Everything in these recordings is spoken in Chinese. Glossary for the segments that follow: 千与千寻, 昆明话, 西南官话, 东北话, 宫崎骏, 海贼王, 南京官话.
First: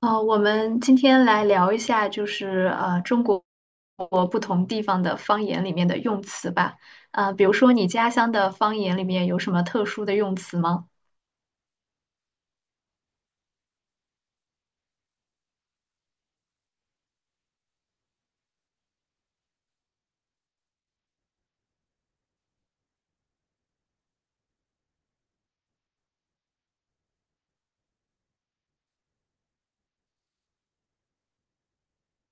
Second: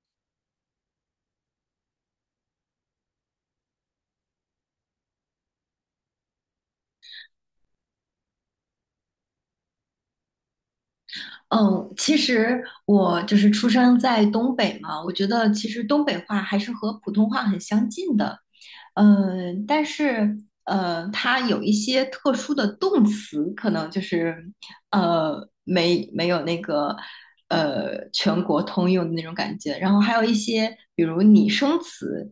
我们今天来聊一下，就是中国不同地方的方言里面的用词吧。啊，比如说你家乡的方言里面有什么特殊的用词吗？嗯，其实我就是出生在东北嘛，我觉得其实东北话还是和普通话很相近的，但是它有一些特殊的动词，可能就是没有那个全国通用的那种感觉，然后还有一些比如拟声词，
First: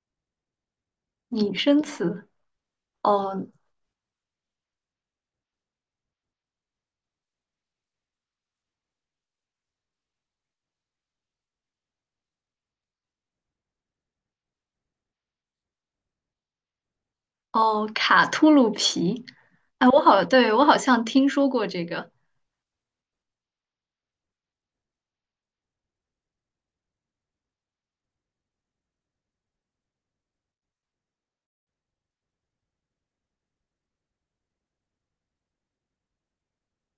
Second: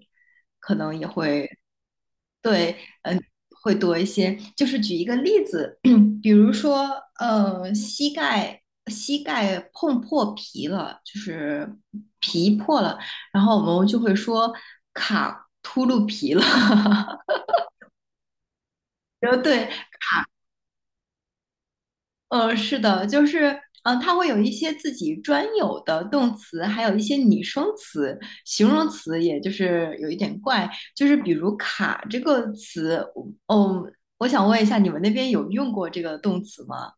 拟声词？对。哦会多一些。就是举一个例子，比如说，膝盖碰破皮了，就是皮破了，然后我们就会说卡秃噜皮了。哦，卡秃噜皮。然后对，哎，对，我好像听说过这个是的，就是。嗯，它会有一些自己专有的动词，还有一些拟声词、形容词，也就是有一点怪。就是比如"卡"这个词，我想问一下，你们那边有用过这个动词吗？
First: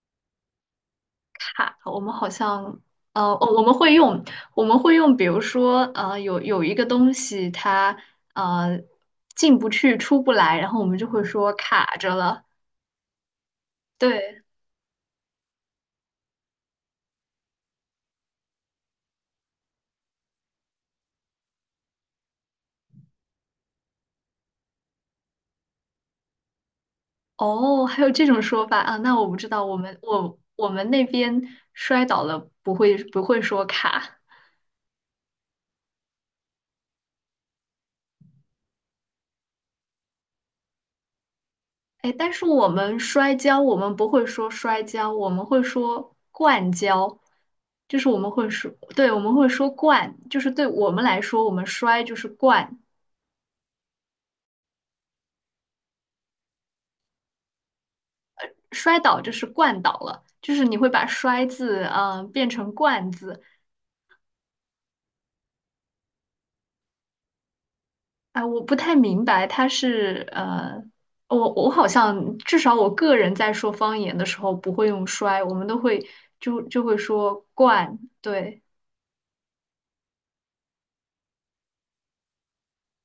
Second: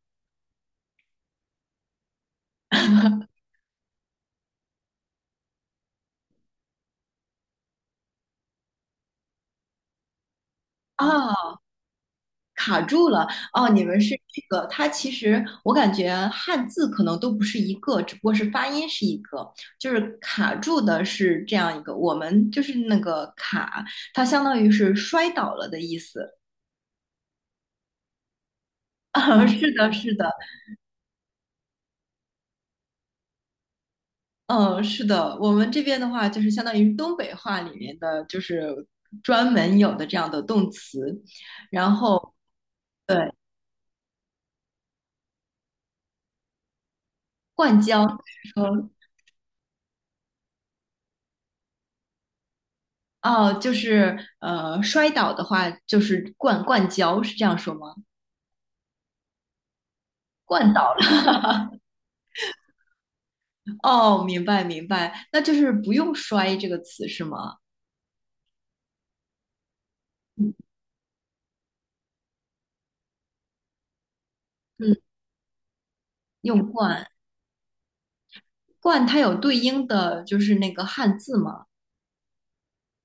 卡，我们好像。呃，哦，我们会用，我们会用，比如说，有一个东西它呃进不去、出不来，然后我们就会说啊，卡着了。卡住了哦，你们是这对，个，它其实我感觉汉字可能都不是一个，只不过是发音是一个，就是卡住的是这样一个，我们就是那个卡，它相当于是摔倒了的意思。哦，还有这种说法啊？那我不啊，知道，是的，哦是的，我们那边摔倒了不会说卡，嗯，是的，我们这边的话就是相当于东北话里面的，就是专门有的这样的动词，然哎，但后是我们对，摔跤，我们不会说摔跤，我们会说灌跤，灌就胶，是我们会说，说对，我们会说灌，就是对我们来说，我们摔就是灌，哦，就是摔倒的话就是灌胶，是这样说吗？摔倒就是灌倒了，就是灌你会倒把了。摔字变成灌字，哦，明白明白，那就是不用"摔"这个词是吗？啊，我不太明白，我好像至少我个人在说方言的时候不会嗯，用摔，我们都会用就会“灌”，说惯，对，“灌"它有对应的就是那个汉字吗？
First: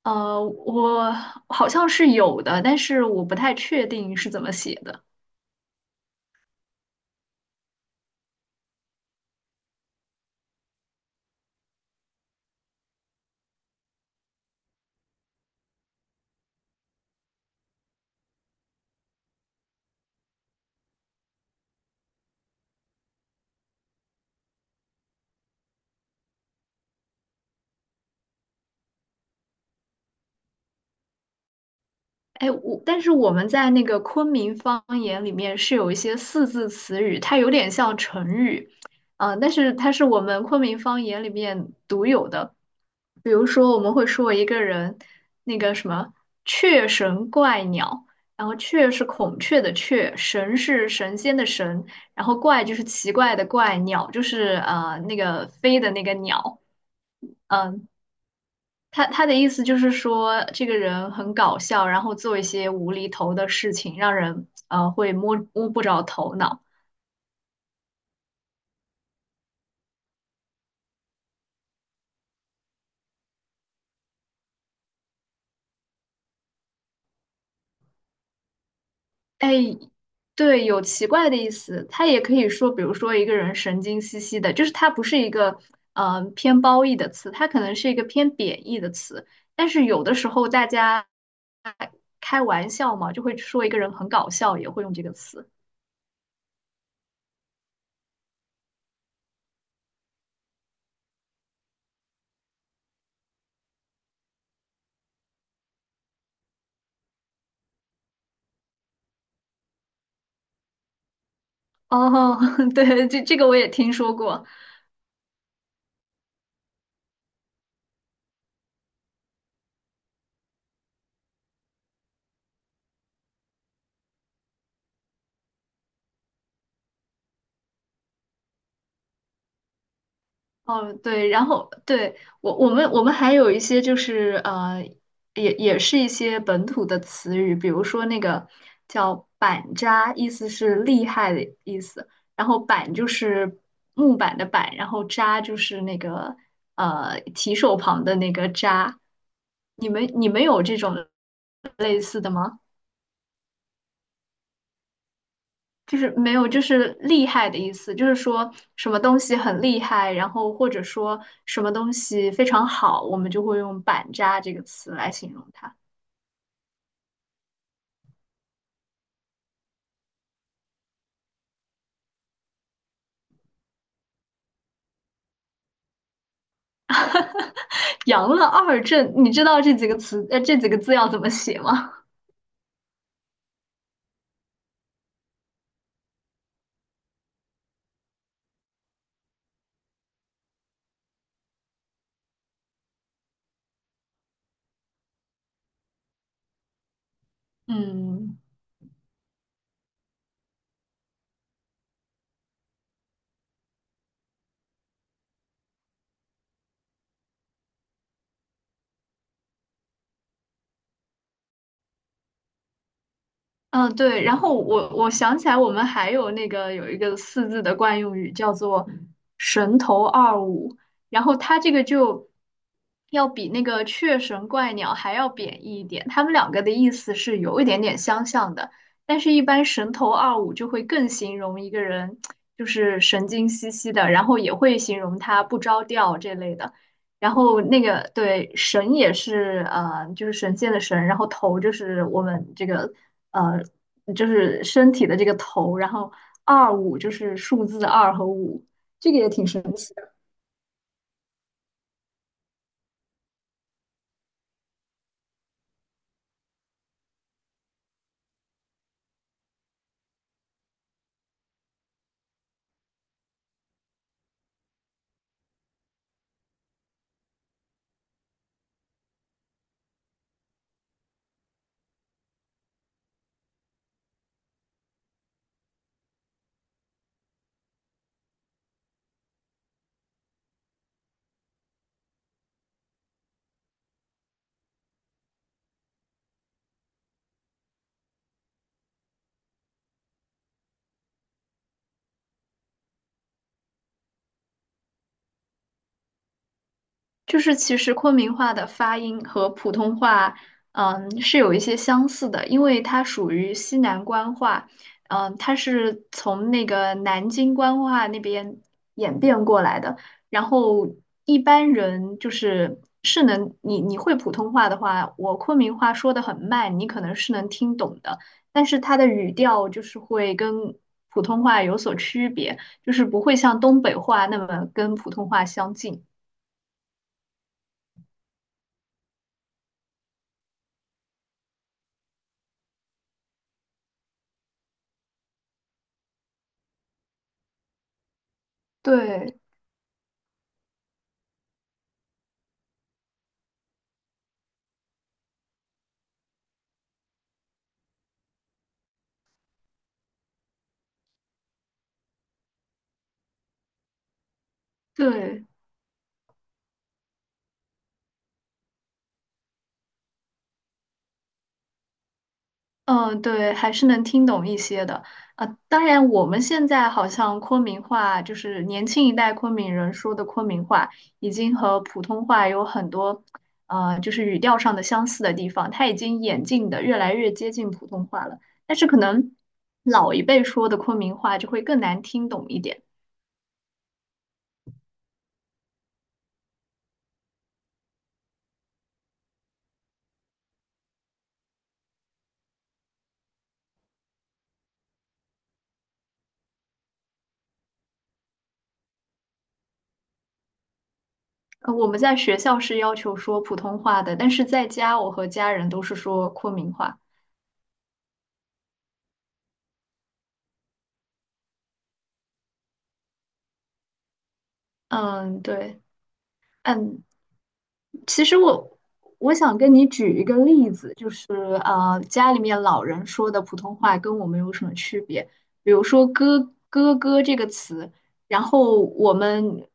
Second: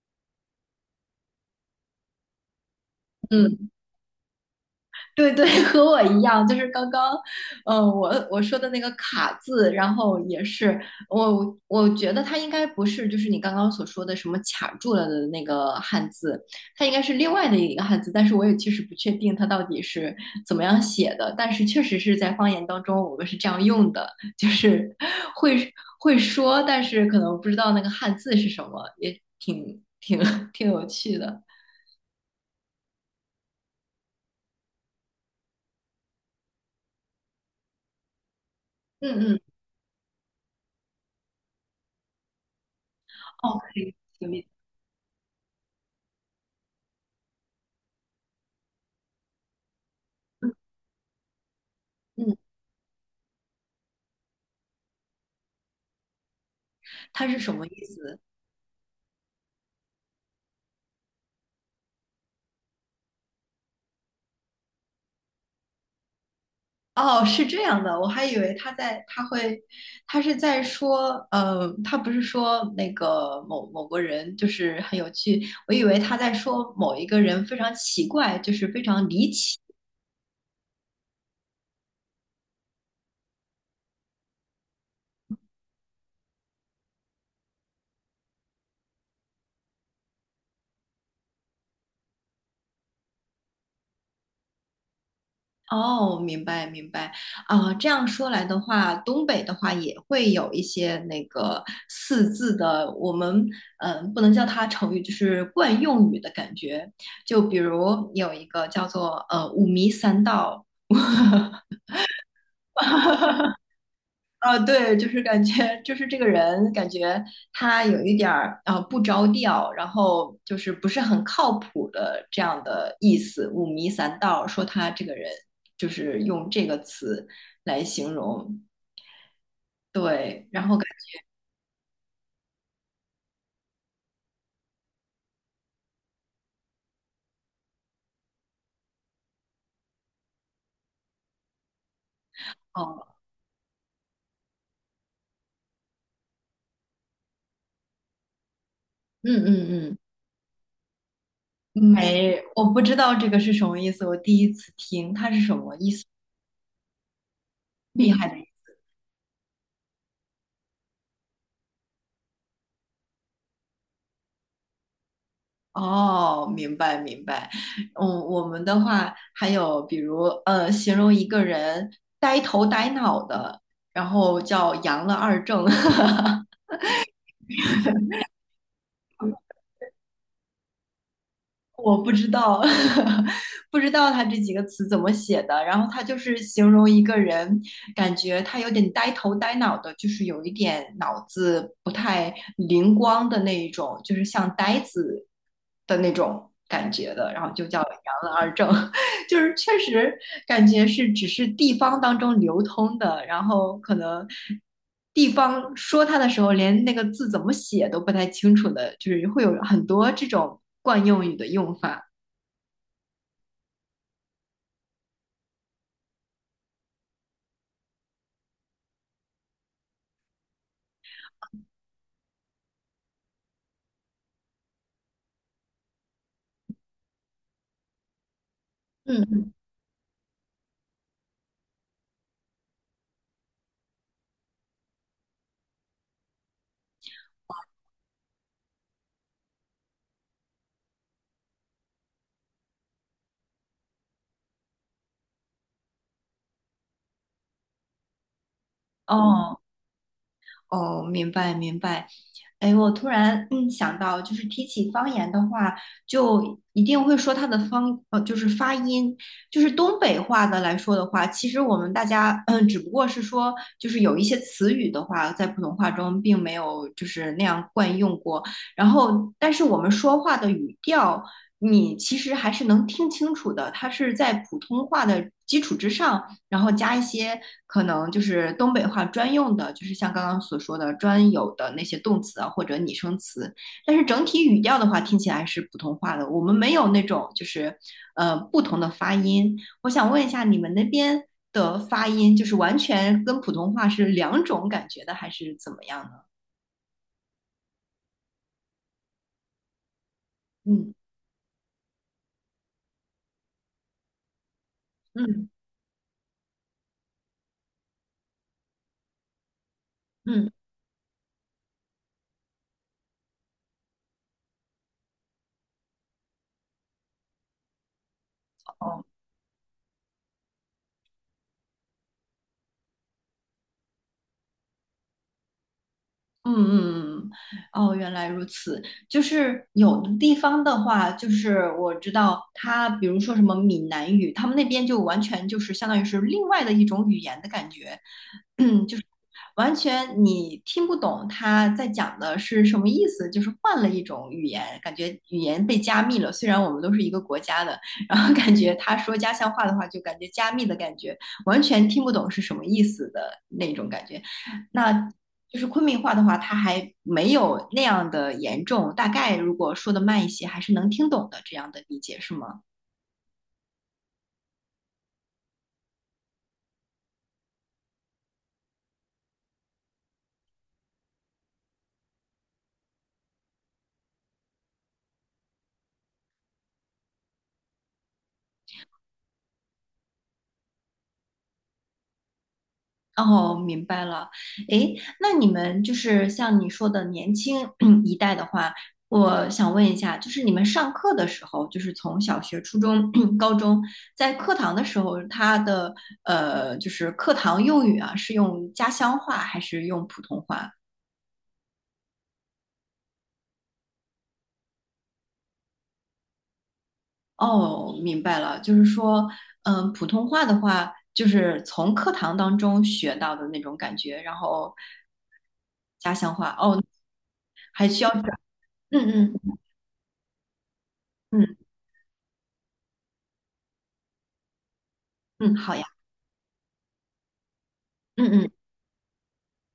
我好像是有的，但是我不太嗯。确定是怎么写的。对对，和我一样，就是刚刚，我说的那个卡字，然后也是我觉得它应该不是就是你刚刚所说的什么卡住了的那个汉字，它应该是另外的一个汉字，但是我也确实不确定它到底是怎么样写的，但是确实是在方言当中我们是这样用的，就是会会说，但是可能不知道那个汉字是什么，也挺有趣的。哎，我但是我们在那个昆明方言里面是有一些四字词语，它有点像成语，嗯嗯，但是它是我们昆明方言里面独有的。比如哦，说，可我们以，会说一个人那个什么“雀神怪鸟”，然后“雀”是孔雀的“雀”，“神”嗯是神仙的“神”，然嗯。后“怪”就是奇怪的“怪”，“鸟”就是那个飞的那个鸟，他是什么意嗯、思？他的意思就是说，这个人很搞笑，然后做一些无厘头的事情，让人会摸不着头脑。哦，是这样的，我还以为他在他会，他是在说，他不是说那个某某个人就是很有趣，我以为他在说某一个人非常奇怪，就是非常离哎，奇。对，有奇怪的意思。他也可以说，比如说一个人神经兮兮的，就是它不是一个偏褒义的词，它可能是一个偏贬义的词。但是有的时候大家开玩笑嘛，就会说一个人很搞笑，也会用这个词。哦，明白明白啊，这样说来的话，东北的话也会有一些那个四字的，我们不能叫它成语，就是惯用语的感觉。就比如有一个叫做五迷三道，哦，对，这个我也听说过。啊，对，就是感觉，就是这个人感觉他有一点儿啊、不着调，然后就是不是很靠谱的这样的意思，五迷三道，说他这个人就是用这个词来形容，对，然后感哦，对，然后我们还有一些就是也是一些本土的词语，比如说那个叫板扎，意思是厉害的意思，然觉后板哦，就是木板的板，然后扎就是那个提手旁的那个扎，嗯嗯你们有这种嗯，类似的没，吗？我不知道这个是什么意思，我第一次听，他是什么意就思？是没有，就是厉害的意思，就厉是害的。说什么东西很厉害，然后或者说什么东西非常好，我们就会用“板扎”这个词来形容它。哦，明白明白。嗯，我们的话还有比如形容一个人呆头呆脑的，然后叫"阳了二正"，杨乐二正，你知道这几个词，这几个字要怎么写 吗？我不知道 不知道他这几个词怎么写的。然后他就是形容一个人，感觉他有点呆头呆脑的，就是有一点脑子不太灵光的那一种，就是像呆子的那种感觉的，然后就叫"阳了嗯。二正"，就是确实感觉是只是地方当中流通的，然后可能地方说它的时候，连那个字怎么写都不太清楚的，就是会有很多这种惯用语的用法。嗯，对，然后我想起来，我们还有那个有一个四字的惯用语叫做“神头二五”，然后它这个就要比那个“雀神怪鸟”还要贬义一点，它们两个的意思是有一点点相像的，但是一嗯，般“神头二五”就会更形容一个人就是神经兮兮的，然后也会形容他不着调这类的。然后神也是就是神仙的神，然后头就是我们这个呃，就是身体的这个头，然后二五就是数字二和五，这个也挺哦，神奇。哦，明白明白。哎，我突然想到，就是提起方言的话，就一定会说它的就是发音，就是东北话的来说的话，其实我们大家只不过是说，就是有一些词语的话，在普通话中并没有就是那样惯用过。然后，但是我们说话的语调，你其实还是能听清楚的，它是在普通话的基础之上。然后加一些可能就是东北话专用的，就是像刚刚所说的专有的那些动词啊或者拟声词。但是整体语调的话，听起来是普通话的，我们没有那种就是不同的发音。我想问一下，你们那边的发音就是完全跟普通话是两种感觉的，还是怎么样呢？就是其实昆明话的发音和普通话，嗯嗯，是有一些相似的，因为它属于西南官话，嗯，嗯它是从那个南京官话那边演变过来的。然嗯，后一般人就是是能，你会普通话的话，我昆明话说的很慢，你可能是能听懂的，但是它哦。的语调就是会跟普通话有所区别，就是不会像东北话那么跟普通话相近。嗯嗯嗯，哦，原来如此。就是有的地方的话，就是我知道他，比如说什么闽南语，他们那边就完全就是相当于是另外的一种语言的感觉。嗯，就是对。完全你听不懂他在讲的是什么意思，就是换了一种语言，感觉语言被加密了。虽然我们都是一个国家的，然后感觉他说家乡话的话，就感觉加密的感觉，完全听不懂是什么意思的那种感觉。那对，就是昆明话的话，它还没有那样的严重，大概如果说的慢一些，还是能听懂的这样的理解，是吗？嗯，对，还是能听懂一些的啊。当然，我们现在好像昆明话，就是年轻一代昆明人说的昆明话，已经和普通话有很多，就是语调上的相似的地方，它已经演进的越来越接近普通话了。但是可能老一辈说的昆明话就会更难听懂一点。哦，明白了。诶，那你们就是像你说的年轻 一代的话，我想问一下，就是你们上课的时候，就是从小学、初中、高中，在课堂的时候，他的就是课堂用语啊，是用家乡话还是用普通话？呃，我们在学校是要求说普通话的，但是在家我和家人都是说昆明话。哦，明白了，就是说，普通话的话，就是从课堂当中学到的那种感觉，然后嗯，对，家乡话，哦，嗯，还需要其实转，嗯我想嗯。跟你举一个例子，就是嗯家里面老人说的普通话跟我们有什么区别？嗯，比好呀，如说“哥哥”这个词，然嗯嗯，后我们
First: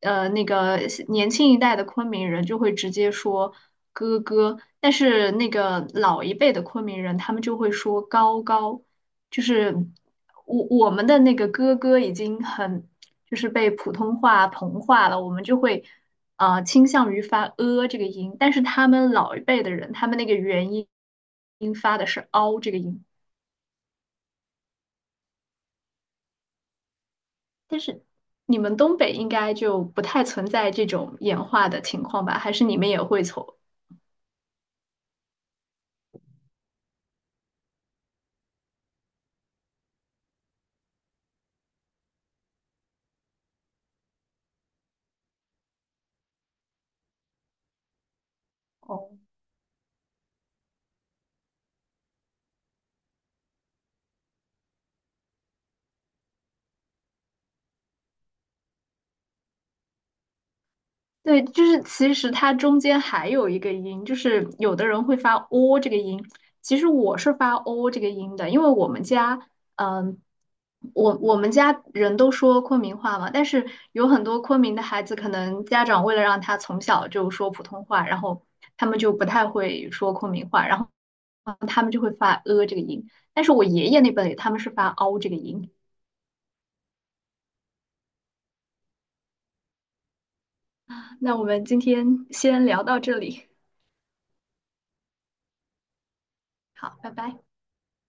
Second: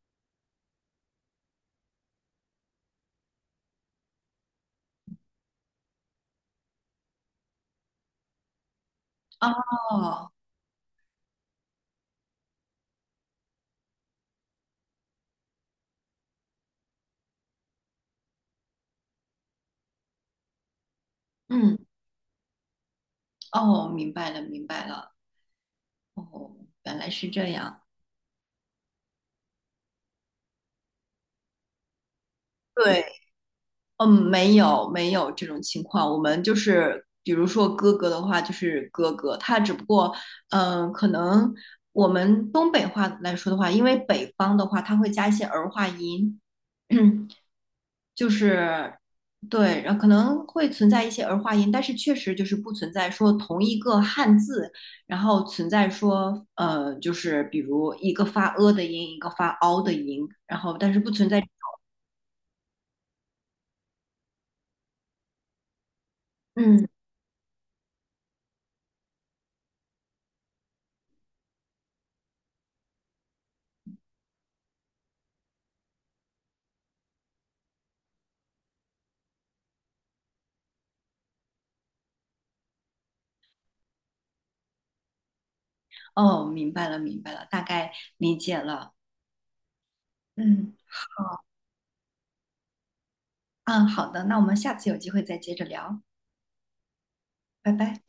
呃那个年轻一代的昆明人就会直接说“哥哥”，但是那个老一辈的昆明人他们就会说“高高”，就是哦，我们的那个“哥哥”已经很就是被普通话同化了，我们就会。倾向于发呃这个音，但是他们老一辈的人，他们那个音嗯，发的是凹这个音，哦，明白了，明白了，哦，原来是这但样。是你们东北应该就不太存在这种演化的情况吧？还是你们也对，会从？嗯，没有没有这种情况，我们就是比如说哥哥的话，就是哥哥，他只不过，可能我们东北话来说的话，因为北方的话，他会加一些儿化音，就是哦对，然后可能会存在一些儿化音，但是确实就是不存在说同一个汉字，然后存在说就是比如一个发呃的音，一个发凹的音，然后但是不存在。对，就是其实它中间还有一个音，就是有的人会发 o 这个音，其嗯，实我是发 o 这个音的，因为我们家，嗯，我们家人都说昆明话嘛，但是有很多昆明的孩子，可能家长为了让他从小就说普通话，然后他们就不太会说昆明话，然后他们就会发呃这个音，但是我爷爷那辈他们是发 o 这个音。哦，明白了，明白了，大概理解了。嗯，那好，我们今天先聊到这里，嗯，好的，那我们下次有机会再接着聊，好，拜拜。拜拜。